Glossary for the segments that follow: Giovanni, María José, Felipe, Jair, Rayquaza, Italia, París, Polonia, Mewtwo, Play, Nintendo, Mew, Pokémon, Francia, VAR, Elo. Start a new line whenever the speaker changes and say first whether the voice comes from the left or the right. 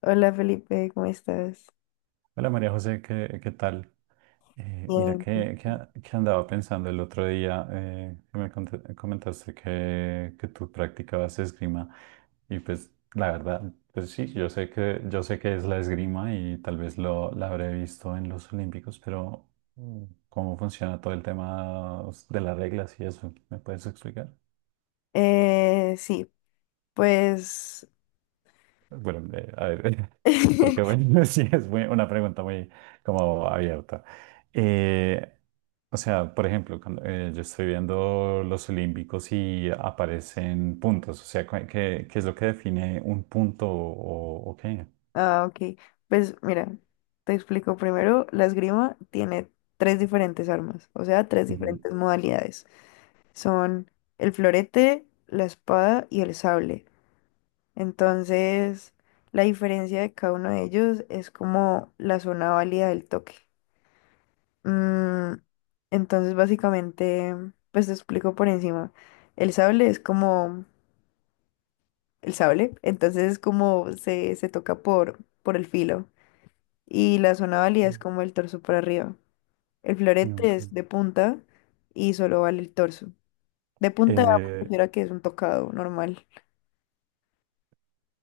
left: Hola Felipe, ¿cómo estás?
right: Hola María José, ¿qué tal? Mira,
left: Bien.
right: que andaba pensando el otro día, que comentaste que tú practicabas esgrima y pues la verdad, pues sí, yo sé que es la esgrima y tal vez la habré visto en los Olímpicos, pero mm, ¿cómo funciona todo el tema de las reglas y eso? ¿Me puedes explicar?
left: Sí, pues.
right: Bueno, a ver, porque bueno, sí, es una pregunta muy como abierta. Eh, o sea, por ejemplo, cuando yo estoy viendo los olímpicos y aparecen puntos, o sea, ¿qué es lo que define un punto o qué?
left: Ah, ok. Pues mira, te explico primero. La esgrima tiene tres diferentes armas, o sea, tres
right: Ujú.
left: diferentes modalidades. Son el florete, la espada y el sable. Entonces, la diferencia de cada uno de ellos es como la zona válida del toque. Mm, entonces, básicamente, pues te explico por encima. El sable es como el sable. Entonces es como se toca por el filo. Y la zona válida es como el torso para arriba. El
right: No,
left: florete es
right: ok.
left: de punta y solo vale el torso. De punta me
right: Eh,
left: refiero a que es un tocado normal,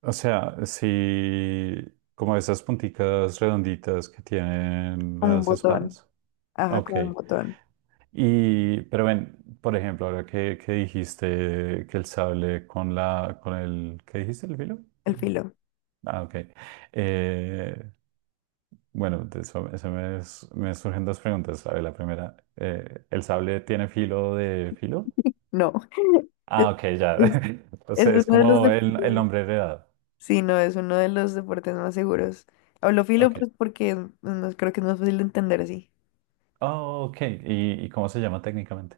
right: o sea, si como esas punticas redonditas que tienen
left: como un
right: las
left: botón.
right: espadas.
left: Ajá,
right: Ok.
left: como un botón.
right: Pero ven, por ejemplo, ahora que dijiste que el sable con ¿qué dijiste? ¿El filo?
left: El filo.
right: Ah, ok. Eh, bueno, de eso me surgen dos preguntas. A ver, la primera, ¿el sable tiene filo de filo?
left: No. Es,
right: Ah, ok, ya.
left: es- es
right: Entonces es
left: uno de los
right: como el
left: deportes.
right: nombre heredado.
left: Sí, no, es uno de los deportes más seguros. Hablo filo,
right: Ok.
left: pues porque no, no, creo que es más fácil de entender así.
right: Oh, ok. ¿Y cómo se llama técnicamente?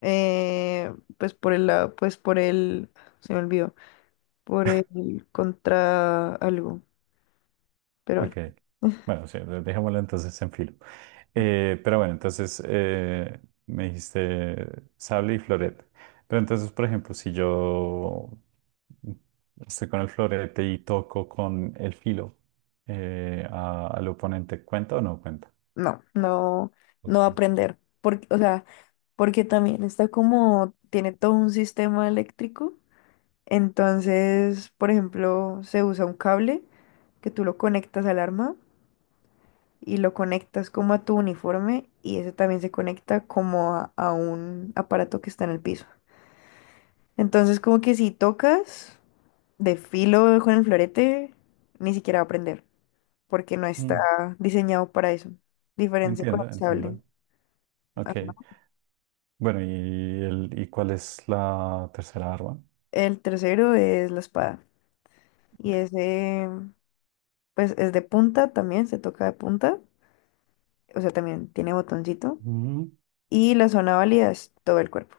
left: Pues por el lado, pues por el. Se me olvidó. Por el contra algo, pero
right: Ok.
left: bueno,
right: Bueno, sí, dejémoslo entonces en filo. Pero bueno, entonces me dijiste sable y florete. Pero entonces, por ejemplo, si yo estoy con el florete y toco con el filo al oponente, ¿cuenta o no cuenta?
left: no, no, no
right: Ok.
left: va a aprender, porque, o sea, porque también está como, tiene todo un sistema eléctrico. Entonces, por ejemplo, se usa un cable que tú lo conectas al arma y lo conectas como a tu uniforme y ese también se conecta como a un aparato que está en el piso. Entonces, como que si tocas de filo con el florete, ni siquiera va a prender, porque no está
right: Mm,
left: diseñado para eso. Diferencia con
right: Entiendo,
left: el sable.
right: entiendo. Ok.
left: Ajá.
right: Bueno, ¿y cuál es la tercera arma?
left: El tercero es la espada. Y
right: Ok.
left: ese, pues es de punta también, se toca de punta. O sea, también tiene botoncito.
right: Mm.
left: Y la zona válida es todo el cuerpo.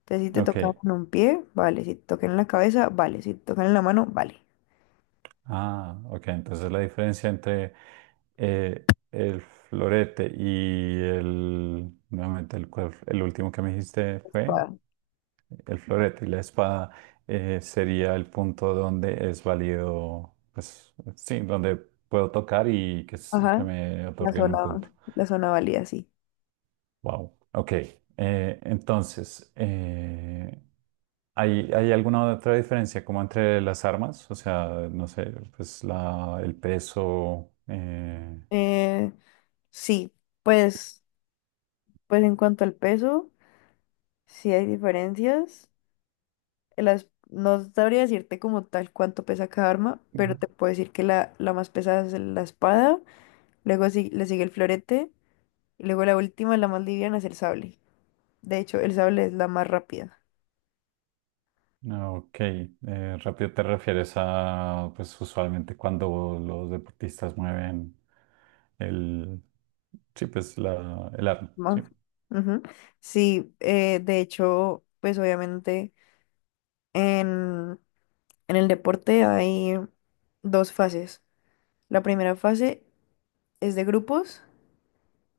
left: Entonces, si te
right: Ok,
left: toca en un pie, vale. Si te toca en la cabeza, vale. Si te toca en la mano, vale.
right: ah, ok. Entonces la diferencia entre el florete y el, nuevamente el, cual- el último que me dijiste fue
left: Espada.
right: el florete y la espada sería el punto donde es válido, pues sí, donde puedo tocar y que
left: Ajá.
right: me
left: La
right: otorguen un
left: zona,
right: punto.
left: la zona válida, sí.
right: Wow. Ok. Entonces, ¿hay alguna otra diferencia como entre las armas? O sea, no sé, pues el peso.
left: Eh, sí, pues, pues en cuanto al peso, sí hay diferencias. No sabría decirte como tal cuánto pesa cada arma, pero
right: Ujú.
left: te puedo decir que la más pesada es la espada, luego le sigue el florete, y luego la última, la más liviana, es el sable. De hecho, el sable es la más rápida.
right: Ah, ok, rápido te refieres a, pues usualmente cuando los deportistas mueven el, el arma,
left: Más.
right: ¿sí?
left: Ujú. Sí, de hecho, pues obviamente en, en el deporte hay dos fases. La primera fase es de grupos,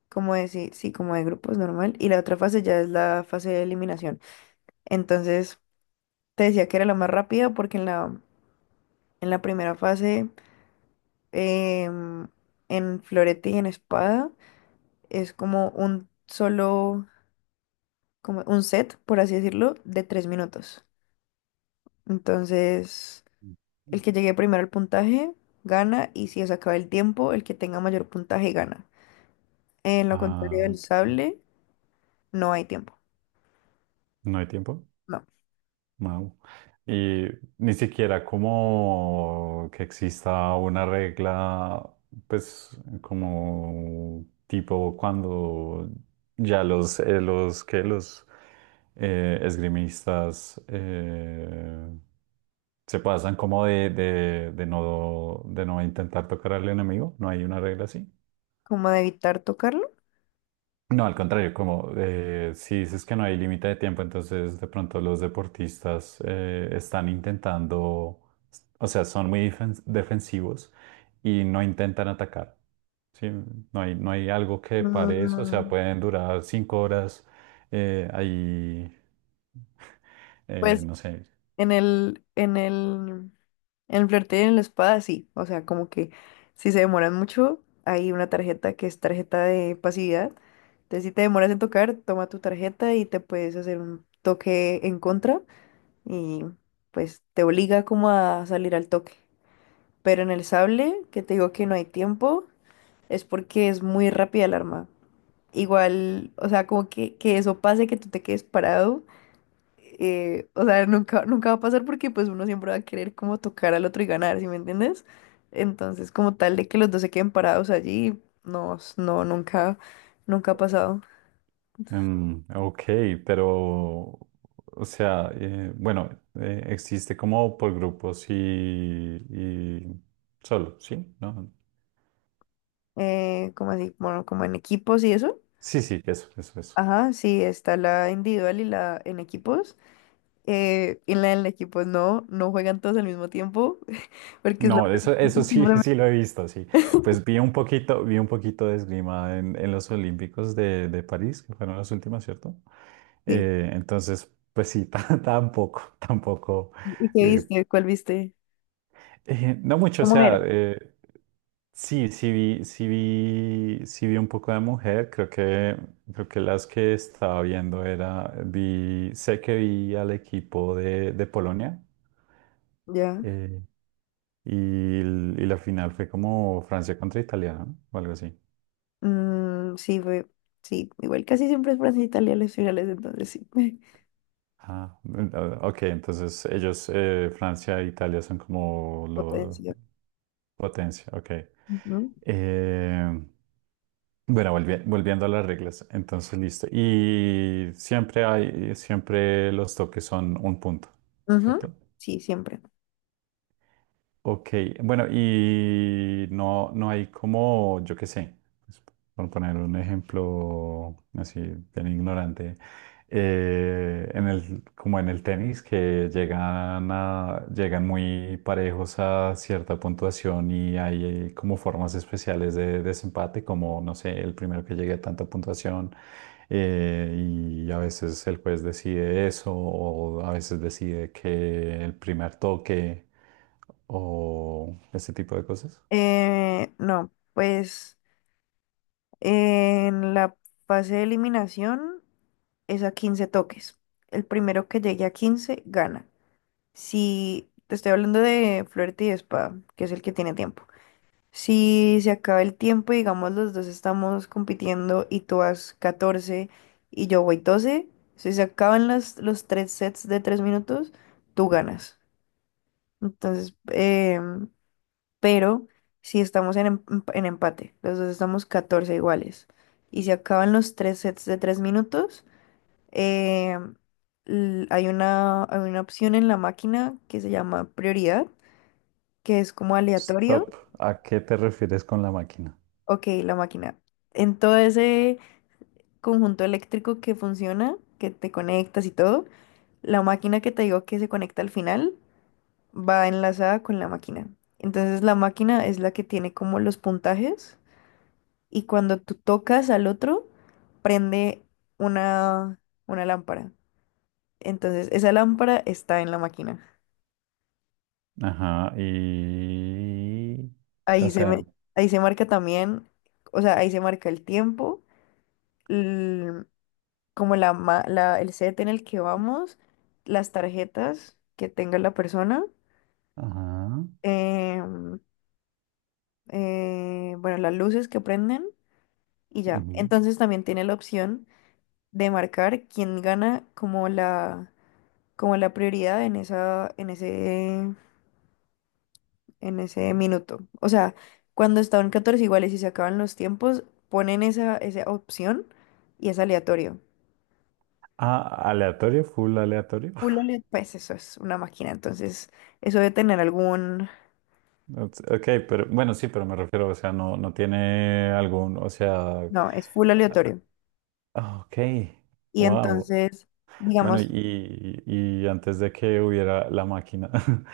left: como decir, sí, sí, como de grupos normal, y la otra fase ya es la fase de eliminación. Entonces. Te decía que era la más rápida porque en la primera fase, em, en florete y en espada, es como un solo, como un set, por así decirlo, de 3 minutos. Entonces,
right: Mm.
left: el que llegue primero al puntaje gana y si se acaba el tiempo, el que tenga mayor puntaje gana. En lo contrario
right: Ah,
left: del
right: ok.
left: sable, no hay tiempo.
right: ¿No hay tiempo?
left: No.
right: Wow. Y ni siquiera como que exista una regla, pues como tipo cuando ya los esgrimistas se pasan como de no intentar tocar al enemigo, no hay una regla así.
left: ¿Como de evitar tocarlo?
right: No, al contrario, como si dices que no hay límite de tiempo, entonces de pronto los deportistas están intentando, o sea, son muy defensivos y no intentan atacar, ¿sí? No hay algo que pare eso, o sea,
left: Mm,
right: pueden durar 5 horas ahí,
left: Pues
right: no sé.
left: En el, en el, en el flirteo y en la espada, sí. O sea, como que si se demoran mucho, hay una tarjeta que es tarjeta de pasividad. Entonces, si te demoras en tocar, toma tu tarjeta y te puedes hacer un toque en contra y pues te obliga como a salir al toque. Pero en el sable, que te digo que no hay tiempo, es porque es muy rápida el arma. Igual, o sea, como que eso pase, que tú te quedes parado, o sea, nunca, nunca va a pasar porque pues uno siempre va a querer como tocar al otro y ganar, ¿sí me entiendes? Entonces, como tal de que los dos se queden parados allí, no, nunca, nunca ha pasado.
right: Mm, ok, pero, o sea, bueno, existe como por grupos y solo, ¿sí? ¿No?
left: Como así, bueno, como en equipos y eso.
right: Sí, sí, eso, eso, eso.
left: Ajá, sí, está la individual y la en equipos. Y en la en equipos no, no juegan todos al mismo tiempo, porque es la
right: No,
left: pregunta
right: eso sí, sí lo he visto, sí. Pues vi un poquito de esgrima en los Olímpicos de París, que fueron las últimas, ¿cierto?
left: sí.
right: Entonces, pues sí, tampoco, tampoco,
left: ¿Y qué
right: eh,
left: viste? ¿Cuál viste?
right: no mucho, o
left: ¿Cómo era?
right: sea, sí, sí vi un poco de mujer, creo que las que estaba viendo era, sé que vi al equipo de Polonia.
left: Ya.
right: Eh, Y, y la final fue como Francia contra Italia, ¿no? O algo así.
left: Mm, sí, fue, sí, igual casi siempre es Francia e Italia las finales, entonces sí.
right: Ah, mm, ah, ok, entonces ellos, Francia e Italia son como lo
left: Potencia.
right: potencia, ok.
left: Ujú.
right: Eh, bueno, volviendo a las reglas, entonces listo. Y siempre los toques son un punto,
left: Ujú.
right: ¿cierto?
left: Sí, siempre.
right: Ok, bueno, y no hay como, yo qué sé, pues, por poner un ejemplo así bien ignorante, como en el tenis, que llegan muy parejos a cierta puntuación y hay como formas especiales de desempate, como, no sé, el primero que llegue a tanta puntuación, eh, y a veces el juez decide eso, o a veces decide que el primer toque o ese tipo de cosas.
left: No, pues en la fase de eliminación es a 15 toques. El primero que llegue a 15 gana. Si te estoy hablando de florete y espada, que es el que tiene tiempo. Si se acaba el tiempo y digamos los dos estamos compitiendo y tú vas 14 y yo voy 12, si se acaban los tres sets de 3 minutos, tú ganas. Entonces, pero si estamos en empate, los dos estamos 14 iguales y se acaban los tres sets de 3 minutos, em, hay una opción en la máquina que se llama prioridad, que es como aleatorio.
right: Stop. ¿A qué te refieres con la máquina?
left: Ok, la máquina. Entonces conjunto eléctrico que funciona, que te conectas y todo, la máquina que te digo que se conecta al final va enlazada con la máquina. Entonces la máquina es la que tiene como los puntajes y cuando tú tocas al otro, prende una, una lámpara. Entonces esa lámpara está en la máquina.
right: Ajá, y... O
left: Ahí se,
right: sea,
left: me- ahí se marca también, o sea, ahí se marca el tiempo, el- como la, ma- la, el set en el que vamos, las tarjetas que tenga la persona,
right: ajá.
left: em, bueno, las luces que prenden y ya.
right: Ujú.
left: Entonces también tiene la opción de marcar quién gana como como la prioridad en ese minuto. O sea, cuando están 14 iguales y se acaban los tiempos, ponen esa opción y es aleatorio.
right: Ah, aleatorio, full aleatorio.
left: Full aleatorio. Pues eso es una máquina, entonces eso debe tener algún.
right: Ok, pero bueno, sí, pero me refiero, o sea, no tiene algún, o sea,
left: No, es full aleatorio.
right: ok,
left: Y
right: wow.
left: entonces,
right: Bueno,
left: digamos,
right: y antes de que hubiera la máquina,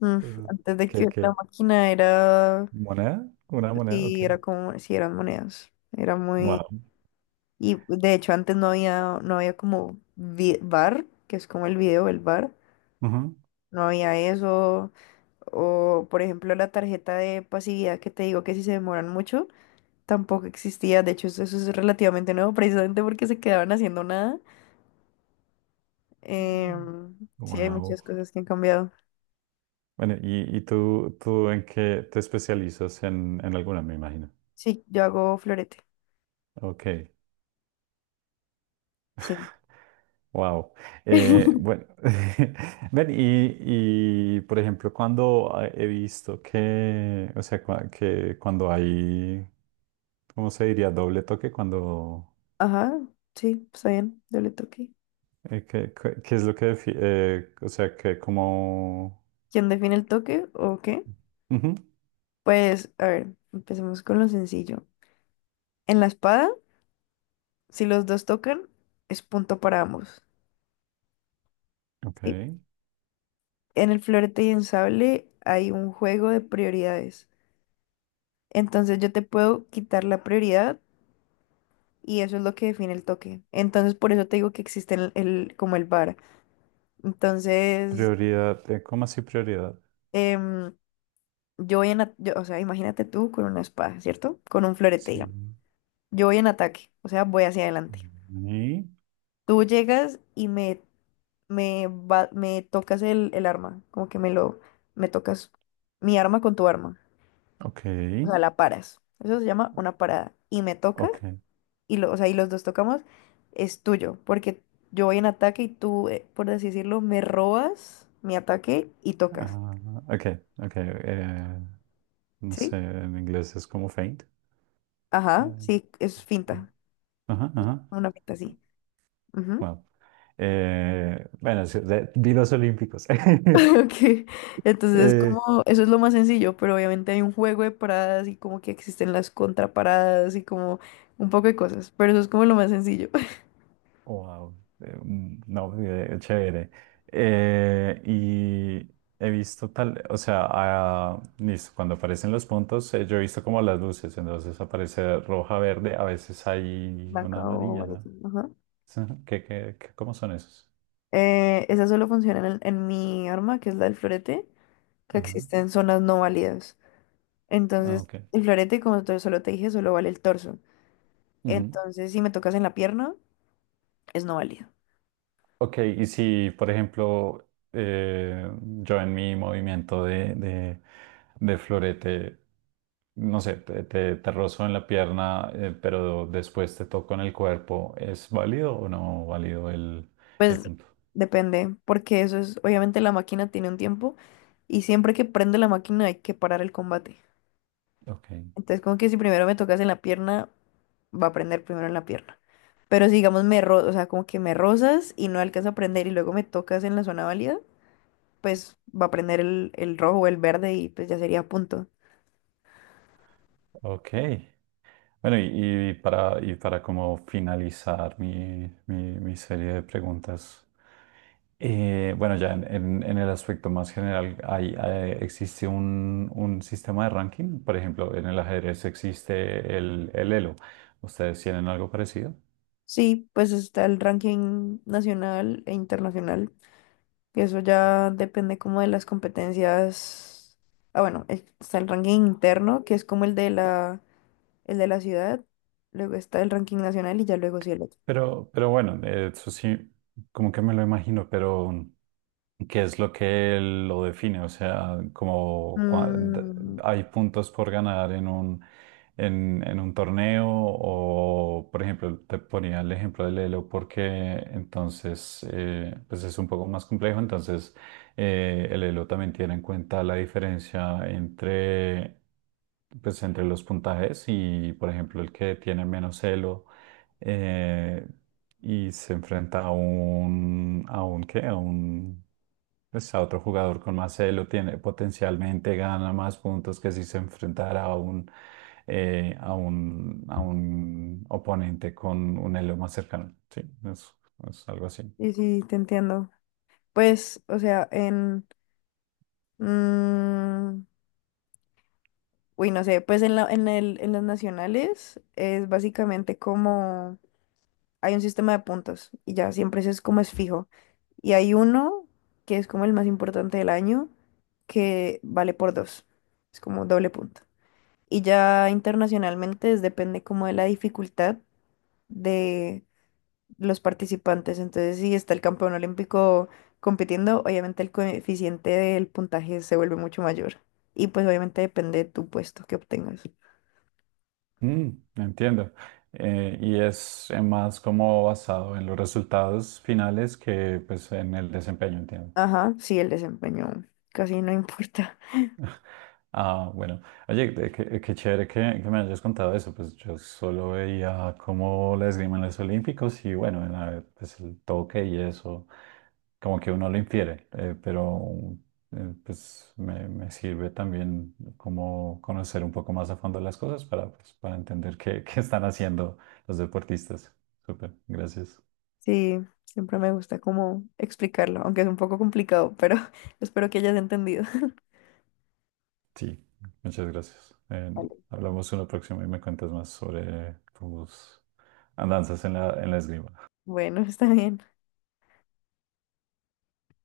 left: mm,
right: eh,
left: antes de que
right: ¿qué,
left: la
right: qué?
left: máquina era.
right: ¿Moneda? ¿Una moneda? Ok,
left: Sí, era como, sí, eran monedas. Era muy.
right: wow.
left: Y de hecho antes no había como bar, que es como el video, el bar. No había eso. O, por ejemplo, la tarjeta de pasividad que te digo que si se demoran mucho, tampoco existía. De hecho, eso es relativamente nuevo, precisamente porque se quedaban haciendo nada. Em, sí, hay
right: Wow.
left: muchas cosas que han cambiado.
right: Bueno, y tú en qué te especializas en alguna, me imagino.
left: Sí, yo hago florete.
right: Ok,
left: Sí.
right: wow. Bueno, ven, por ejemplo, cuando he visto que, o sea, cua- que cuando hay, ¿cómo se diría? Doble toque,
left: Ajá, sí, está bien. Yo le toqué.
right: ¿qué es lo que, o sea,
left: ¿Quién define el toque o qué?
right: ujú,
left: Pues, a ver, empecemos con lo sencillo. En la espada, si los dos tocan, es punto para ambos.
right: ok,
left: ¿Sí? En el florete y en sable hay un juego de prioridades. Entonces yo te puedo quitar la prioridad y eso es lo que define el toque. Entonces por eso te digo que existe el- como el VAR. Entonces,
right: prioridad, ¿cómo así prioridad?
left: em, yo voy en, a- yo- o sea, imagínate tú con una espada, ¿cierto? Con un florete, digamos.
right: Sí.
left: Yo voy en ataque, o sea, voy hacia adelante.
right: Mm,
left: Tú llegas y me me tocas el arma, como que me lo, me tocas mi arma con tu arma,
right: ok.
left: o sea, la paras. Eso se llama una parada. Y me toca,
right: Ok.
left: o sea, y los dos tocamos, es tuyo, porque yo voy en ataque y tú, por así decirlo, me robas mi ataque y tocas,
right: Ah, ok, ok. No sé,
left: ¿sí?
right: en inglés es como faint.
left: Ajá,
right: eh,
left: sí, es finta,
right: ajá, ajá.
left: una finta, sí.
right: Wow. Bueno, sí, vi los Olímpicos.
left: Ok, entonces como
right: Eh,
left: eso es lo más sencillo, pero obviamente hay un juego de paradas y como que existen las contraparadas y como un poco de cosas, pero eso es como lo más sencillo.
right: wow. Mm, no, chévere. Y he visto tal, o sea, ah, listo, cuando aparecen los puntos, yo he visto como las luces, entonces aparece roja, verde, a veces hay
left: Blanca
right: una
left: o
right: amarilla, ¿no?
left: variación, ajá.
right: Cómo son esos?
left: Esa solo funciona en, el en mi arma, que es la del florete, que
right: Ajá.
left: existen zonas no válidas.
right: Ah,
left: Entonces,
right: ok.
left: el florete, como solo te dije, solo vale el torso.
right: Ujú.
left: Entonces, si me tocas en la pierna, es no válido.
right: Ok, y si, por ejemplo, eh, yo en mi movimiento de florete, no sé, te rozo en la pierna, pero después te toco en el cuerpo, ¿es válido o no válido el
left: Pues
right: punto?
left: depende, porque eso es, obviamente la máquina tiene un tiempo y siempre que prende la máquina hay que parar el combate.
right: Ok,
left: Entonces como que si primero me tocas en la pierna, va a prender primero en la pierna. Pero si digamos o sea, como que me rozas y no alcanza a prender y luego me tocas en la zona válida, pues va a prender el rojo o el verde y pues ya sería punto.
right: ok. Bueno, y para como finalizar mi serie de preguntas. Bueno, ya en el aspecto más general, existe un sistema de ranking. Por ejemplo, en el ajedrez existe el Elo. ¿Ustedes tienen algo parecido?
left: Sí, pues está el ranking nacional e internacional. Eso ya depende como de las competencias. Ah, bueno, está el ranking interno, que es como el de la ciudad. Luego está el ranking nacional y ya luego sí el otro.
right: Pero bueno, eso sí, como que me lo imagino, pero... ¿Qué es lo que lo define? O sea,
left: Mm,
right: hay puntos por ganar en un torneo o, por ejemplo, te ponía el ejemplo del Elo porque entonces, pues es un poco más complejo, entonces el Elo también tiene en cuenta la diferencia entre los puntajes y, por ejemplo, el que tiene menos Elo y se enfrenta ¿qué? A un, pues a otro jugador con más elo, tiene potencialmente gana más puntos que si se enfrentara a un oponente con un elo más cercano. Sí, es, es algo así.
left: y sí, te entiendo. Pues, o sea, mm, uy, no sé, pues en la, en el, en los nacionales es básicamente como. Hay un sistema de puntos y ya siempre eso es como es fijo. Y hay uno que es como el más importante del año, que vale por dos. Es como doble punto. Y ya internacionalmente depende como de la dificultad de los participantes. Entonces, si está el campeón olímpico compitiendo, obviamente el coeficiente del puntaje se vuelve mucho mayor. Y pues obviamente depende de tu puesto que obtengas.
right: Mm, entiendo. Y es más como basado en los resultados finales que pues en el desempeño, entiendo.
left: Ajá, sí, el desempeño casi no importa.
right: Ah, bueno. Oye, qué chévere que me hayas contado eso. Pues yo solo veía cómo la esgrima en los Olímpicos y bueno, pues el toque y eso, como que uno lo infiere, pero pues me sirve también como conocer un poco más a fondo las cosas para, pues, para entender qué están haciendo los deportistas. Súper, gracias.
left: Sí, siempre me gusta como explicarlo, aunque es un poco complicado, pero espero que hayas entendido.
right: Sí, muchas gracias.
left: Vale.
right: Hablamos una próxima y me cuentas más sobre tus andanzas en la esgrima.
left: Bueno, está bien.